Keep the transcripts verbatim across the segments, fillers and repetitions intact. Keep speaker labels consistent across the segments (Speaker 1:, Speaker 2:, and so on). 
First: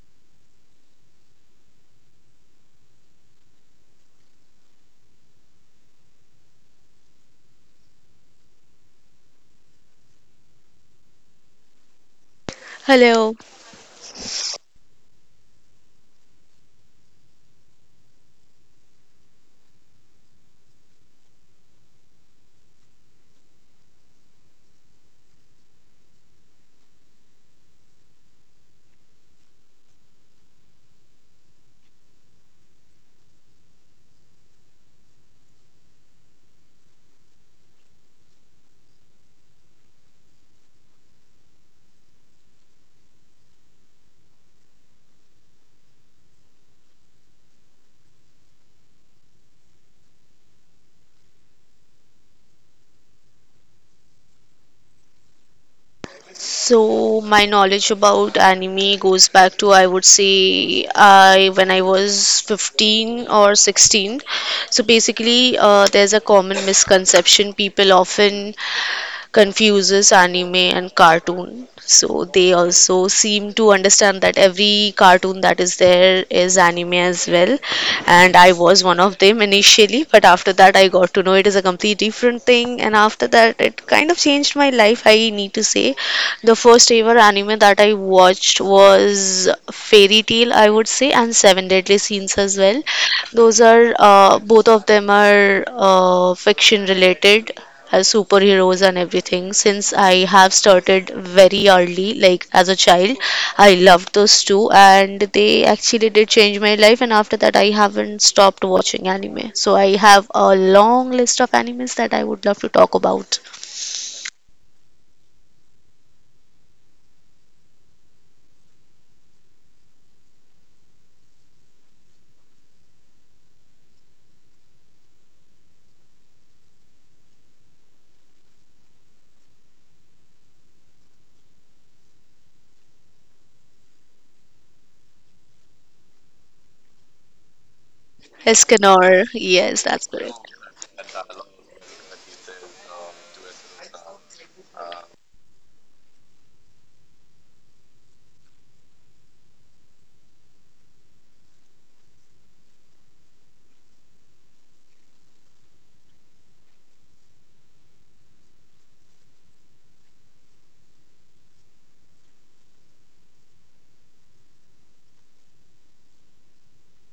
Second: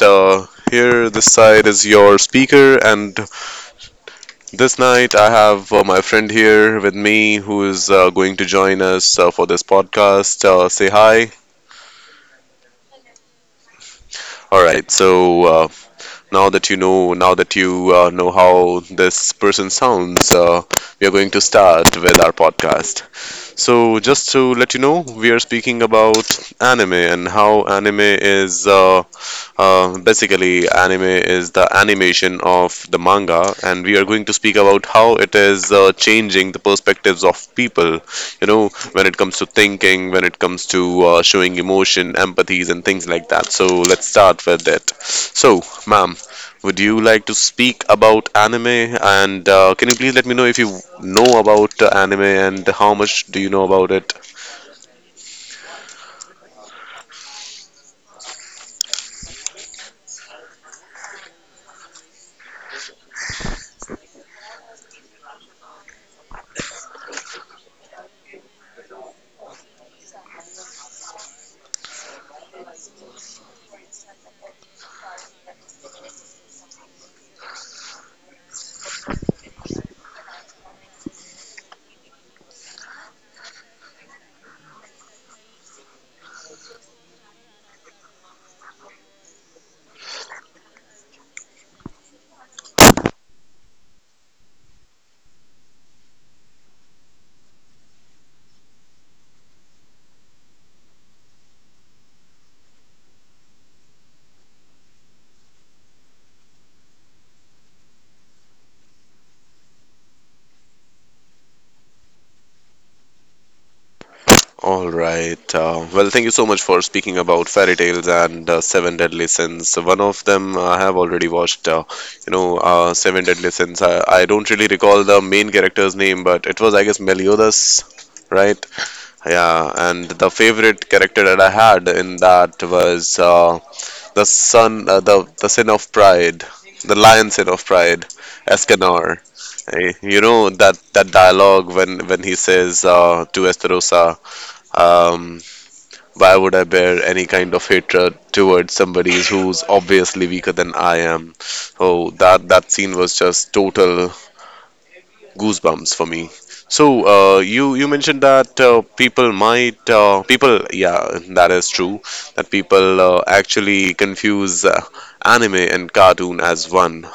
Speaker 1: Uh, here, this side is your speaker, and this night I have uh, my friend here with me who is uh, going to join us uh, for this podcast. Uh, say hi.
Speaker 2: Hello.
Speaker 1: All right. So uh, now that you know, now that you uh, know how this person sounds, uh, we are going to start with our podcast. So just to let you know, we are speaking about anime and how anime is. Uh, Uh, basically, anime is the animation of the manga, and we are going to speak about how it is uh, changing the perspectives of people. You know, when it comes to thinking, when it comes to uh, showing emotion, empathies, and things like that. So let's start with it. So, ma'am, would you like to speak about anime? And uh, can you please let me know if you know about uh, anime and how much do you know about it?
Speaker 2: So my knowledge about anime goes back to I would say I when I was fifteen or sixteen. So basically, uh, there's a common misconception people often confuses anime and cartoon. So they also seem to understand that every cartoon that is there is anime as well. And I was one of them initially, but after that, I got to know it is a complete different thing. And after that, it kind of changed my life, I need to say. The first ever anime that I watched was Fairy Tale, I would say, and Seven Deadly Sins as well. Those are uh, both of them are uh, fiction related as superheroes and everything since I have started very early, like as a child. I loved those two, and they actually did change my life. And after that, I haven't stopped watching anime. So I have a long list of animes that I would love to talk about.
Speaker 1: All right. Uh, well, thank you so much for speaking about fairy tales and uh, Seven Deadly Sins. One of them uh, I have already watched. Uh, you know, uh, Seven Deadly Sins. I, I don't really recall the main character's name, but it was I guess Meliodas, right? Yeah. And the favorite character that I had in that was uh, the son, uh, the the sin of pride, the lion sin of pride, Escanor.
Speaker 2: Escanor, yes,
Speaker 1: Eh,
Speaker 2: that's
Speaker 1: You
Speaker 2: correct.
Speaker 1: know that that dialogue when when he says uh, to Esterosa, um, why would I bear any kind of hatred towards somebody who's obviously weaker than I am? Oh, that that scene was just total goosebumps for me. So uh, you you mentioned that uh, people might uh, people, yeah, that is true that people uh, actually confuse uh, anime and cartoon as one.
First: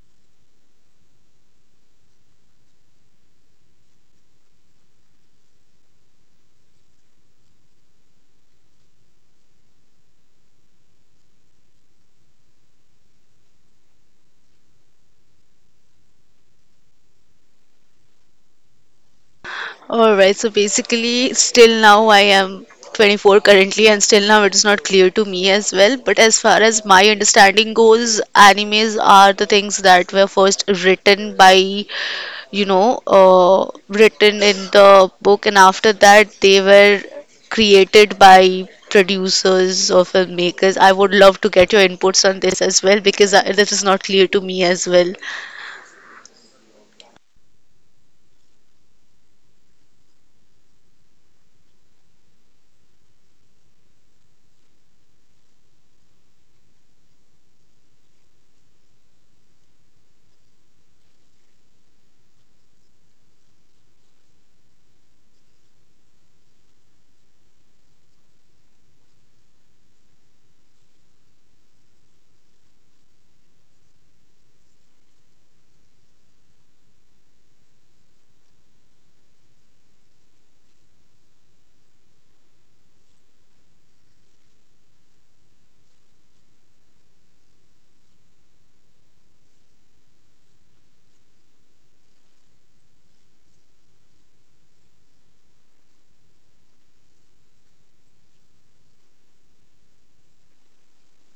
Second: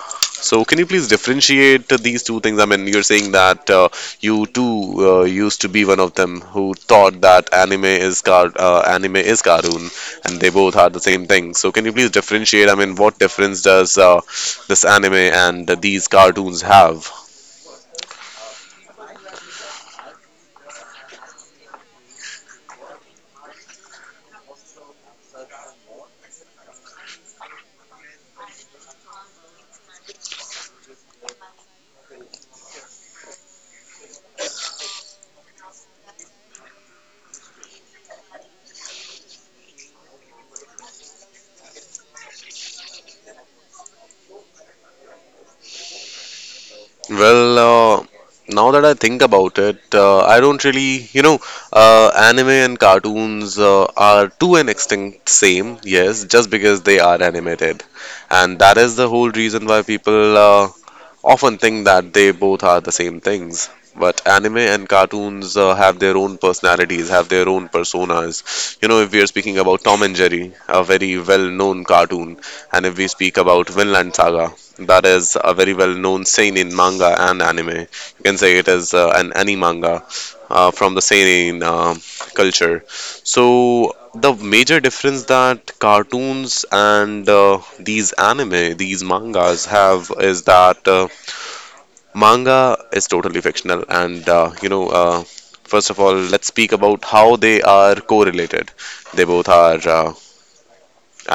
Speaker 1: So can you please differentiate these two things? I mean, you're saying that uh, you too uh, used to be one of them who thought that anime is car uh, anime is cartoon, and they both are the same thing. So can you please differentiate? I mean, what difference does uh, this anime and these cartoons have?
Speaker 2: All right, so basically, still now I am twenty-four currently, and still now it is not clear to me as well. But as far as my understanding goes, animes are the things that were first written by, you know, uh, written in the book, and after that, they were created by producers or filmmakers. I would love to get your inputs on this as well because I, this is not clear to me as well.
Speaker 1: Well, uh, now that I think about it, uh, I don't really, you know, uh, anime and cartoons uh, are to an extent same, yes, just because they are animated. And that is the whole reason why people uh, often think that they both are the same things. But anime and cartoons uh, have their own personalities, have their own personas. You know, if we are speaking about Tom and Jerry, a very well known cartoon, and if we speak about Vinland Saga, that is a very well known seinen manga and anime. You can say it is uh, an anime manga uh, from the seinen uh, culture. So, the major difference that cartoons and uh, these anime, these mangas have is that uh, manga is totally fictional, and uh, you know, uh, first of all, let's speak about how they are correlated. They both are uh,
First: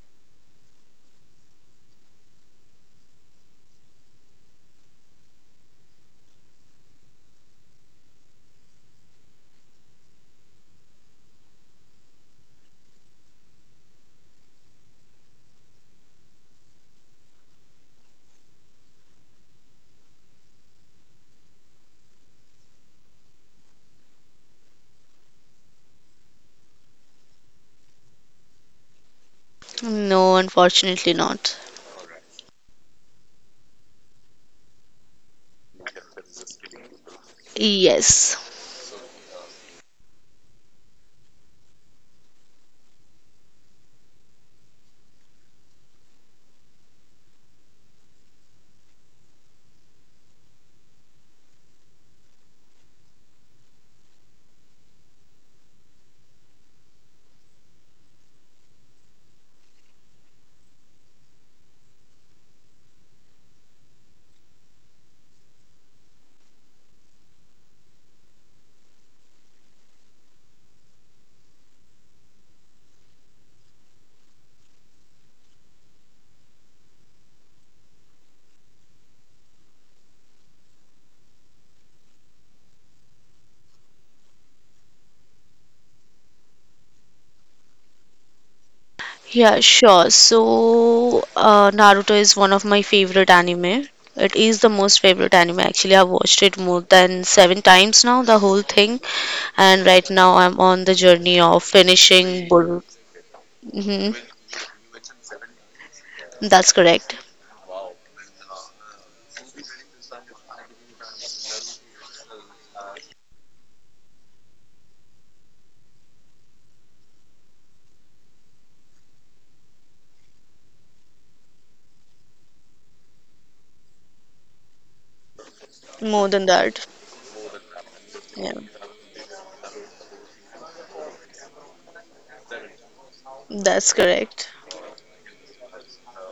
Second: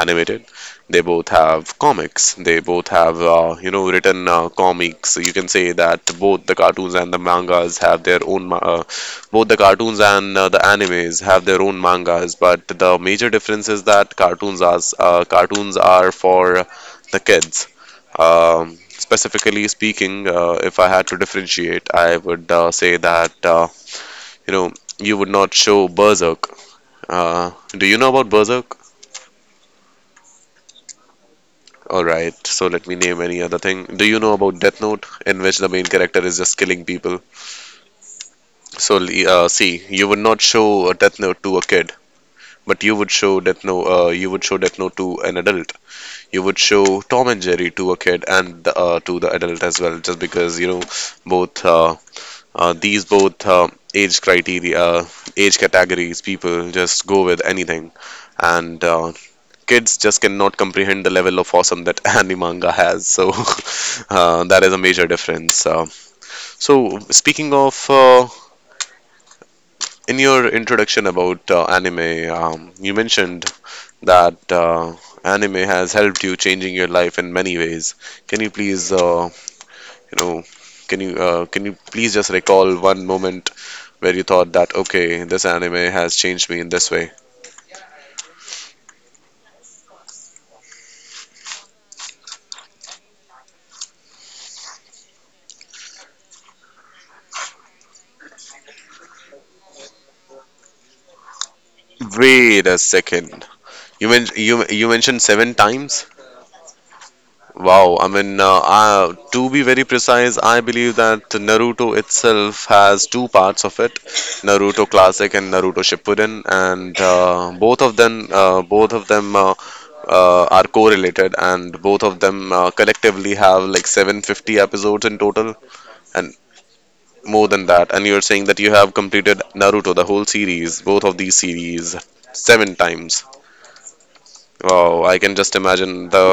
Speaker 1: animated. They both have comics. They both have uh, you know written uh, comics. You can say that both the cartoons and the mangas have their own. ma- Uh, Both the cartoons and uh, the animes have their own mangas, but the major difference is that cartoons are uh, cartoons are for the kids. Um, specifically speaking, uh, if I had to differentiate, I would uh, say that uh, you know you would not show Berserk. Uh, do you know about Berserk?
Speaker 2: No, unfortunately not.
Speaker 1: All right, so let me name any other thing. Do you know about Death Note, in which the main character is just killing people?
Speaker 2: Yes.
Speaker 1: So uh, see, you would not show a Death Note to a kid, but you would show Death Note. Uh, you would show Death Note to an adult. You would show Tom and Jerry to a kid and uh, to the adult as well, just because you know both uh, Uh, these both uh, age criteria, uh, age categories, people just go with anything, and uh, kids just cannot comprehend the level of awesome that anime manga has. So uh, that is a major difference. Uh, so speaking of, uh, in your introduction about uh, anime, um, you mentioned that uh, anime has helped you changing your life in many ways. Can you please uh, You know, can you uh, can you please just recall one moment where you thought that okay, this anime has changed me in this way?
Speaker 2: Yeah, sure. So, uh, Naruto is one of my favorite anime. It is the most favorite anime. Actually, I've watched it more than seven times now, the whole thing. And right now, I'm on the journey of finishing
Speaker 1: Wait a
Speaker 2: Boruto.
Speaker 1: second. You
Speaker 2: Hmm.
Speaker 1: men you you mentioned seven times.
Speaker 2: That's correct.
Speaker 1: Wow. I mean, uh, uh, to be very precise, I believe that Naruto itself has two parts of it, Naruto Classic and Naruto Shippuden, and uh, both of them uh, both of them uh, uh, are correlated, and both of them uh, collectively have like seven hundred fifty episodes in total.
Speaker 2: More
Speaker 1: And
Speaker 2: than that.
Speaker 1: more than that, and you're saying
Speaker 2: Yeah,
Speaker 1: that you have completed Naruto, the whole series, both of these series, seven times.
Speaker 2: that's correct.
Speaker 1: Wow, I can just imagine the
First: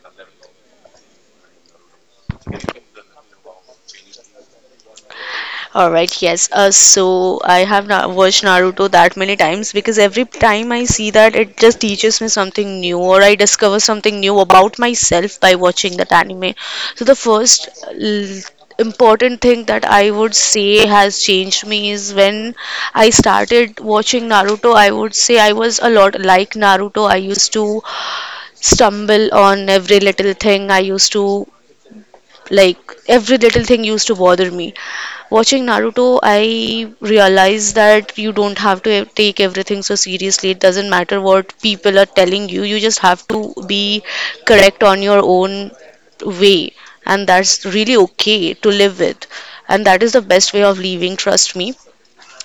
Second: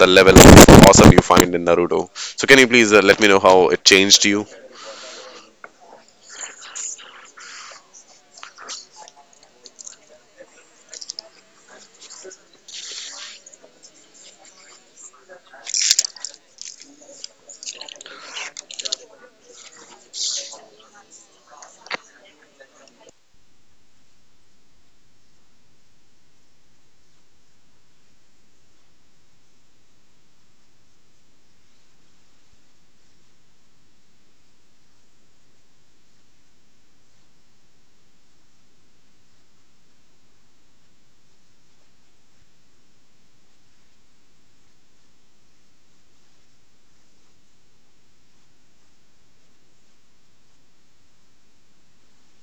Speaker 1: the level of awesome you find in Naruto. So can you please uh, let me know how it changed you?
Speaker 2: All right, yes. Uh, so I have not watched Naruto that many times because every time I see that, it just teaches me something new, or I discover something new about myself by watching that anime. So the first l- important thing that I would say has changed me is when I started watching Naruto. I would say I was a lot like Naruto. I used to stumble on every little thing. I used to like every little thing used to bother me. Watching Naruto, I realized that you don't have to ev- take everything so seriously. It doesn't matter what people are telling you, you just have to be correct on your own way, and that's really okay to live with. And that is the best way of living, trust me.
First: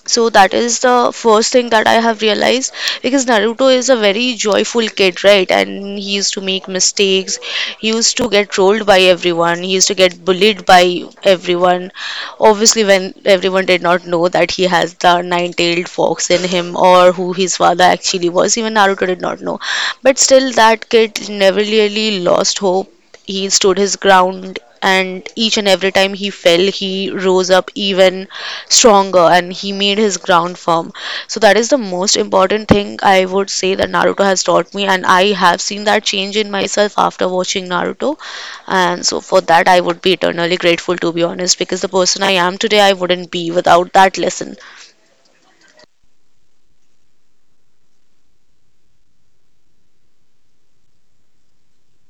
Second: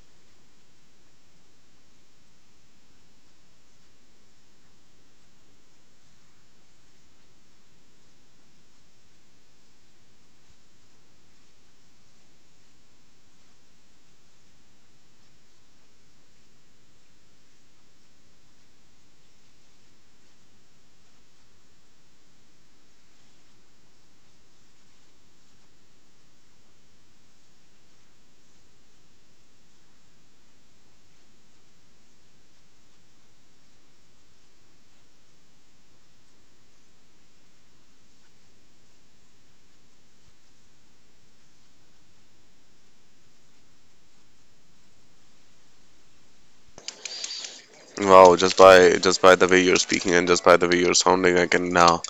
Speaker 2: So that is the first thing that I have realized because Naruto is a very joyful kid, right? And he used to make mistakes. He used to get trolled by everyone. He used to get bullied by everyone. Obviously, when everyone did not know that he has the nine-tailed fox in him or who his father actually was, even Naruto did not know. But still, that kid never really lost hope. He stood his ground, and each and every time he fell, he rose up even stronger and he made his ground firm. So that is the most important thing I would say that Naruto has taught me, and I have seen that change in myself after watching Naruto. And so for that, I would be eternally grateful, to be honest, because the person I am today, I wouldn't be without that lesson.
Speaker 1: Wow, just by just by the way you're speaking and just by the way you're sounding, I can now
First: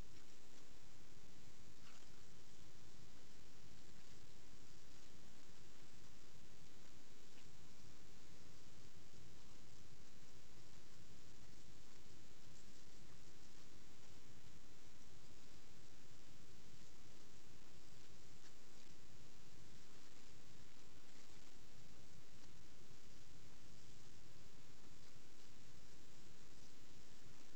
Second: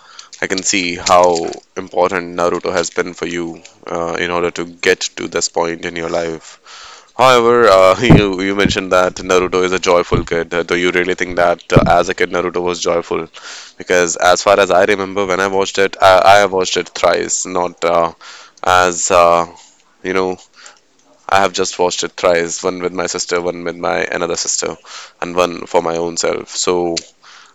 Speaker 1: I can see how important Naruto has been for you uh, in order to get to this point in your life. However, uh, you you mentioned that Naruto is a joyful kid. Uh, Do you really think that uh, as a kid Naruto was joyful? Because as far as I remember, when I watched it, I, I have watched it thrice. Not uh, as uh, you know, I have just watched it thrice. One with my sister, one with my another sister, and one for my own self. So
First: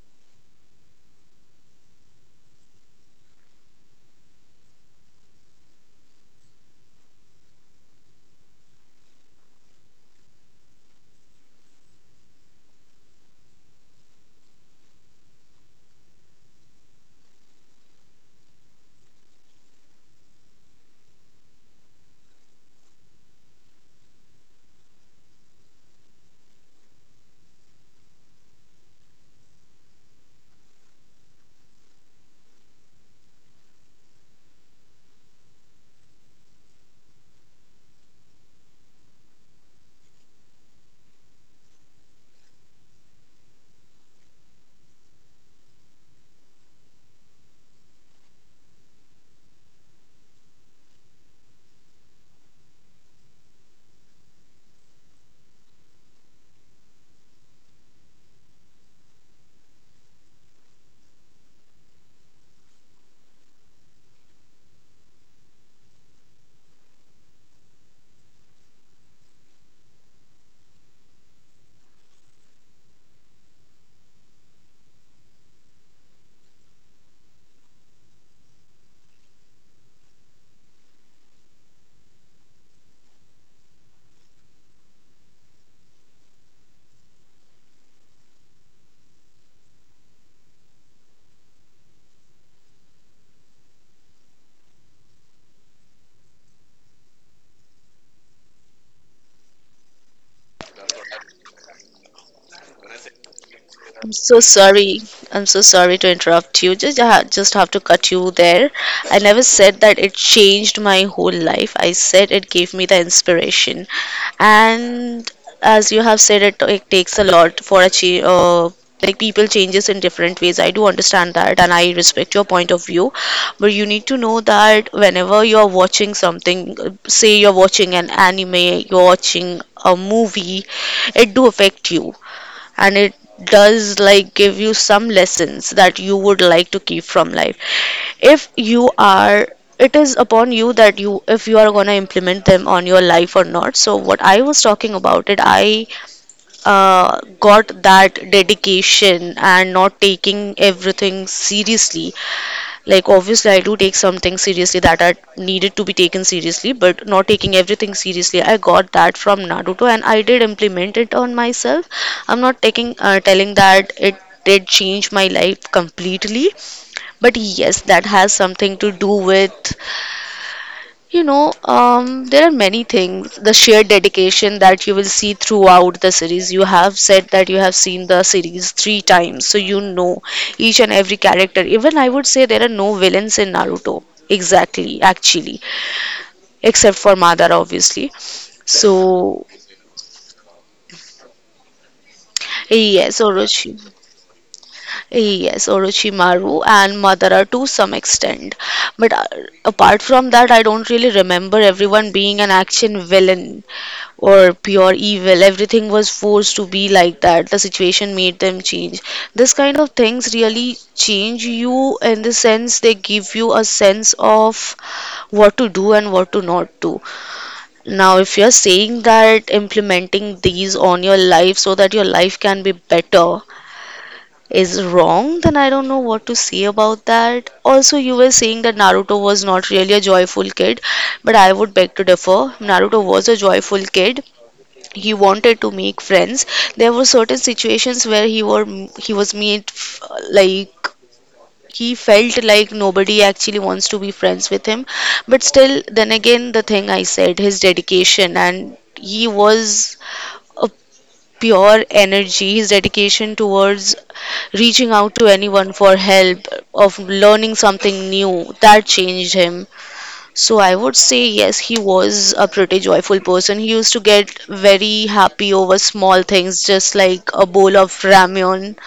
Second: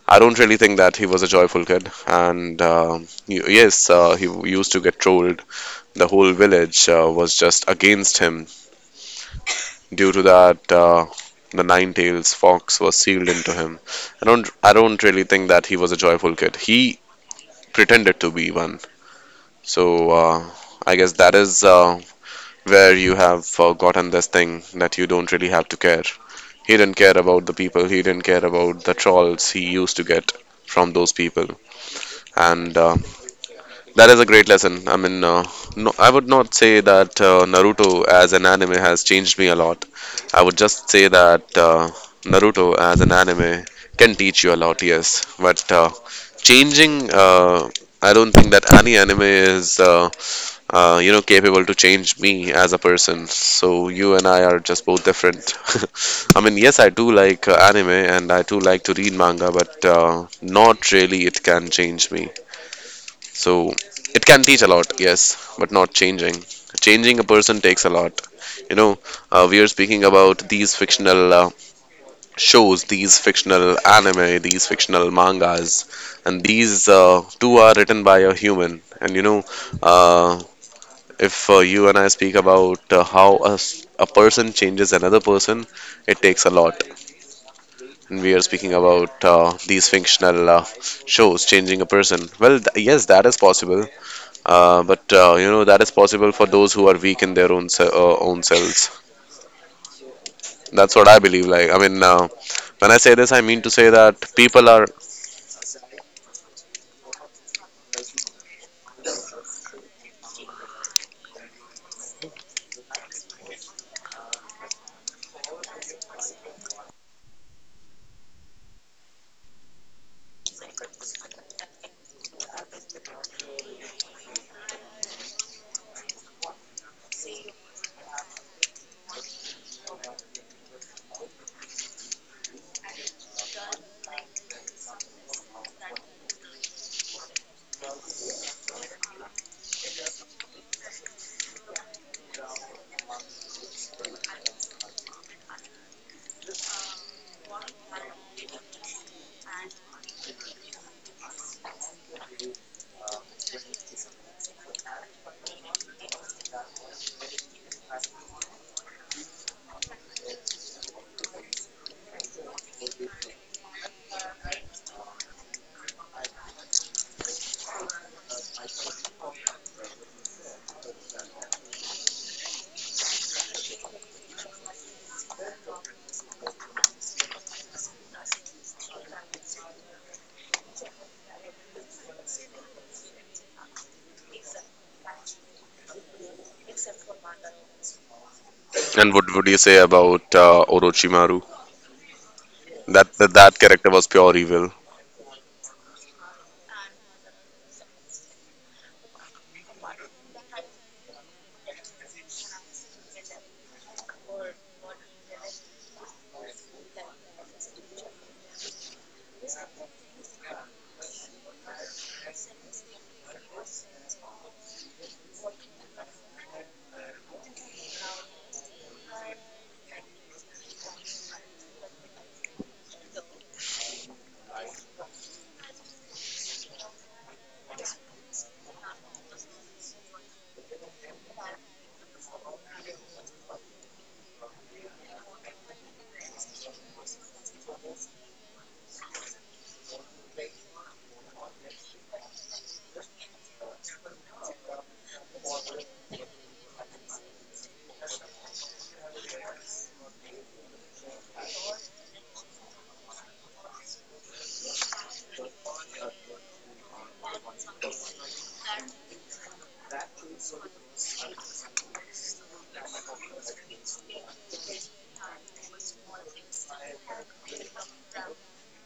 Speaker 1: I don't really think that he was a joyful kid. And uh, y- yes, uh, he used to get trolled. The whole village uh, was just against him. Due to that, uh, the Nine-Tails fox was sealed into him. I don't, I don't really think that he was a joyful kid. He pretended to be one. So uh, I guess that is uh, where you have uh, gotten this thing that you don't really have to care. He didn't care about the people. He didn't care about the trolls he used to get from those people. And uh, that is a great lesson. I mean, uh, no, I would not say that uh, Naruto as an anime has changed me a lot. I would just say that uh, Naruto as an anime can teach you a lot, yes. But uh, changing, uh, I don't think that any anime is, uh, uh, you know, capable to change me as a person. So you and I are just both different. I mean, yes, I do like uh, anime and I do like to read manga, but uh, not really. It can change me. So it can teach a lot, yes, but not changing. Changing a person takes a lot. You know, uh, we are speaking about these fictional uh, shows, these fictional anime, these fictional mangas, and these uh, two are written by a human. And you know, uh, if uh, you and I speak about uh, how a, s- a person changes another person, it takes a lot. And we are speaking about uh, these fictional uh, shows changing a person. Well, th- yes, that is possible uh, but uh, you know that is possible for those who are weak in their own se- uh, own selves. That's what I believe. Like I mean, uh, when I say this, I mean to say
Speaker 2: I'm
Speaker 1: that
Speaker 2: so
Speaker 1: people are.
Speaker 2: sorry. I'm so sorry to interrupt you. Just I ha- just have to cut you there. I never said that it changed my whole life. I said it gave me the inspiration. And as you have said it, it takes a lot for achieve, uh, like people changes in different ways. I do understand that, and I respect your point of view, but you need to know that whenever you are watching something, uh, say you're watching an anime, you're watching a movie, it do affect you, and it does like give you some lessons that you would like to keep from life. If you are It is upon you that you, if you are going to implement them on your life or not. So what I was talking about it, i uh, got that dedication and not taking everything seriously. Like, obviously, I do take some things seriously that are needed to be taken seriously, but not taking everything seriously. I got that from Naruto, and I did implement it on myself. I'm not taking, uh, telling that it did change my life completely, but yes, that has something to do with, you know, um, there are many things. The shared dedication that you will see throughout the series. You have said that you have seen the series three times, so you know each and every character. Even I would say there are no villains in Naruto. Exactly, actually, except for Madara, obviously.
Speaker 1: And what
Speaker 2: So,
Speaker 1: would you say about uh, Orochimaru? That,
Speaker 2: yes,
Speaker 1: that that
Speaker 2: Orochi.
Speaker 1: character was pure evil.
Speaker 2: Yes, Orochimaru and Madara to some extent. But uh, Apart from that, I don't really remember everyone being an action villain or pure evil. Everything was forced to be like that. The situation made them change. This kind of things really change you in the sense they give you a sense of what to do and what to not do. Now, if you're saying that implementing these on your life so that your life can be better is wrong, then I don't know what to say about that. Also, you were saying that Naruto was not really a joyful kid, but I would beg to differ. Naruto was a joyful kid. He wanted to make friends. There were certain situations where he were he was made f- like he felt like nobody actually wants to be friends with him. But still, then again, the thing I said, his dedication, and he was a pure energy. His dedication towards reaching out to anyone for help, of learning something new, that changed him. So I would say yes, he was a pretty joyful person. He used to get very happy over small things, just like a bowl of ramyun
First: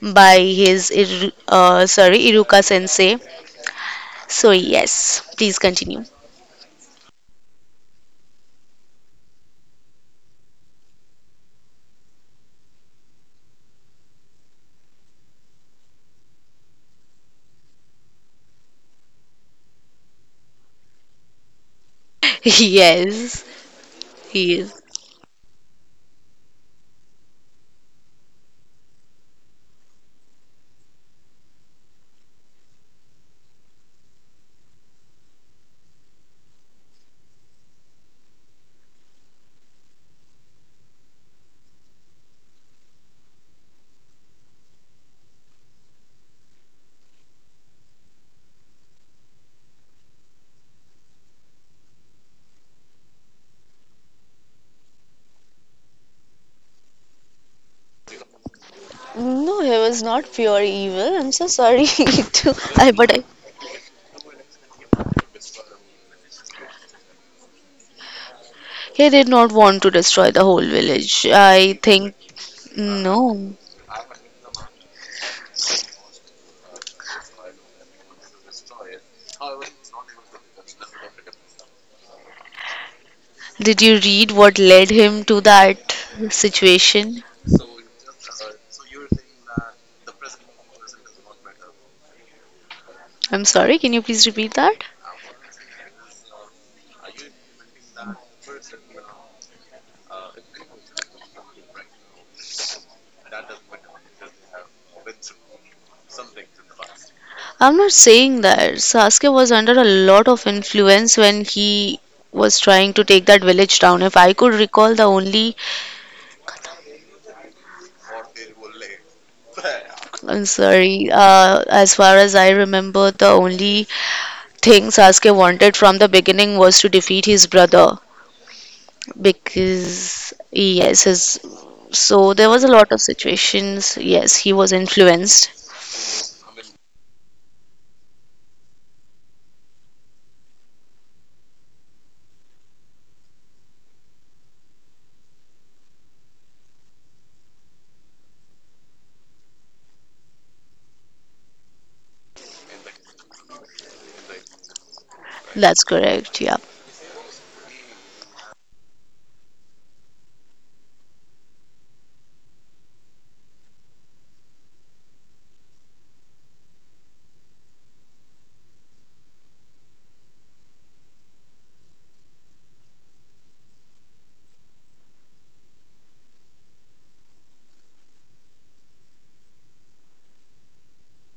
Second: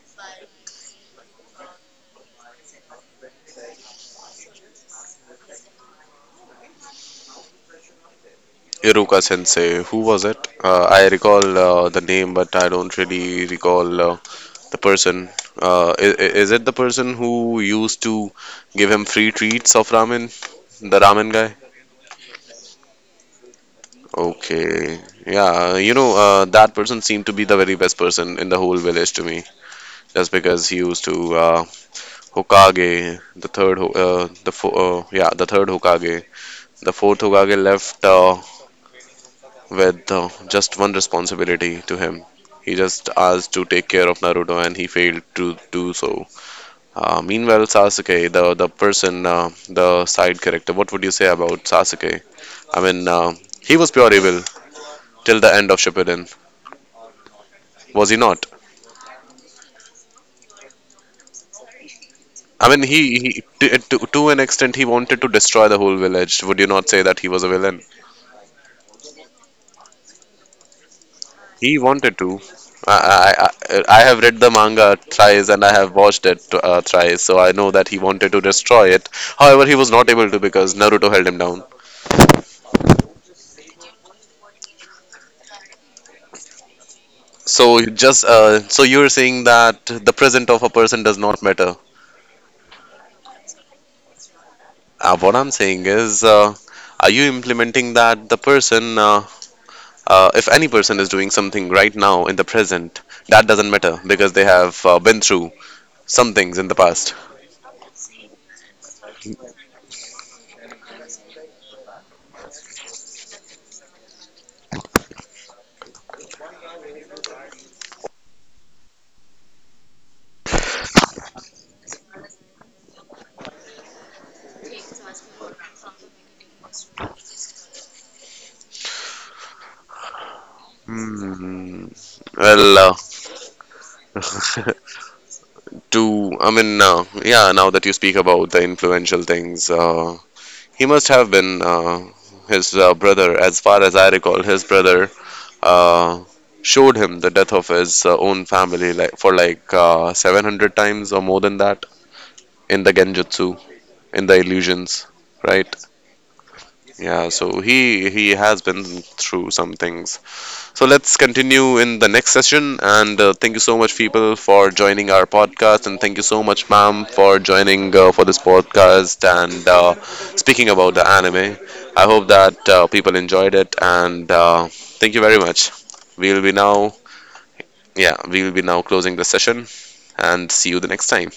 Speaker 2: by his Iru- uh, sorry Iruka sensei. So yes, please continue.
Speaker 1: Iruka Sensei, who was it? Uh, I recall uh, the name, but I don't really recall uh, the person. Uh, is, is it the person who used to give him free treats of ramen? The ramen guy?
Speaker 2: Yes, he is.
Speaker 1: Okay. Yeah, you know, uh, that person seemed to be the very best person in the whole village to me, just because he used to uh, Hokage, the third, Ho- uh, the fo- uh, yeah, the third Hokage. The fourth Hokage left uh, with uh, just one responsibility to him. He just asked to take care of Naruto, and he failed to do so. Uh, meanwhile, Sasuke, the the person, uh, the side character, what would you say about Sasuke? I mean, uh, he was pure evil till the end of Shippuden, was he not?
Speaker 2: No, he was not pure evil. I'm so sorry to.
Speaker 1: I mean,
Speaker 2: I
Speaker 1: he,
Speaker 2: but I,
Speaker 1: he to, to to an extent, he wanted to destroy the whole village. Would you not say that he was a villain?
Speaker 2: he did not want to destroy the whole village. I
Speaker 1: He
Speaker 2: think
Speaker 1: wanted to. I, I,
Speaker 2: no.
Speaker 1: I I have read the manga thrice and I have watched it uh, thrice, so I know that he wanted to destroy it. However, he was not able to because Naruto held him down.
Speaker 2: Did you read what led him to that situation?
Speaker 1: So just uh, so you're saying that the present of a person does not matter.
Speaker 2: I'm sorry, can you please repeat that?
Speaker 1: Uh, what I'm saying is, uh, are you implementing that the person uh, uh, if any person is doing something right now in the present, that doesn't matter because they have uh, been through some things in the past.
Speaker 2: I'm not saying that. Sasuke was under a lot of influence when he was trying to take that village down. If I could recall, the only, I'm sorry, uh, as far as I remember, the only thing Sasuke wanted from the beginning was to defeat his brother because, yes, his,
Speaker 1: Hmm.
Speaker 2: so there was a lot
Speaker 1: Well,
Speaker 2: of situations. Yes, he was
Speaker 1: uh,
Speaker 2: influenced.
Speaker 1: to I mean, uh, yeah. Now that you speak about the influential things, uh, he must have been uh, his uh, brother, as far as I recall. His brother uh, showed him the death of his uh, own family, like for like uh, seven hundred times or more than that in the Genjutsu, in the illusions, right?
Speaker 2: That's correct, yeah.
Speaker 1: Yeah, so he he has been through some things. So let's continue in the next session. And uh, thank you so much, people, for joining our podcast. And thank you so much, ma'am, for joining uh, for this podcast and uh, speaking about the anime. I hope that uh, people enjoyed it. And uh, thank you very much. We'll be now, yeah, we'll be now closing the session. And see you the next time.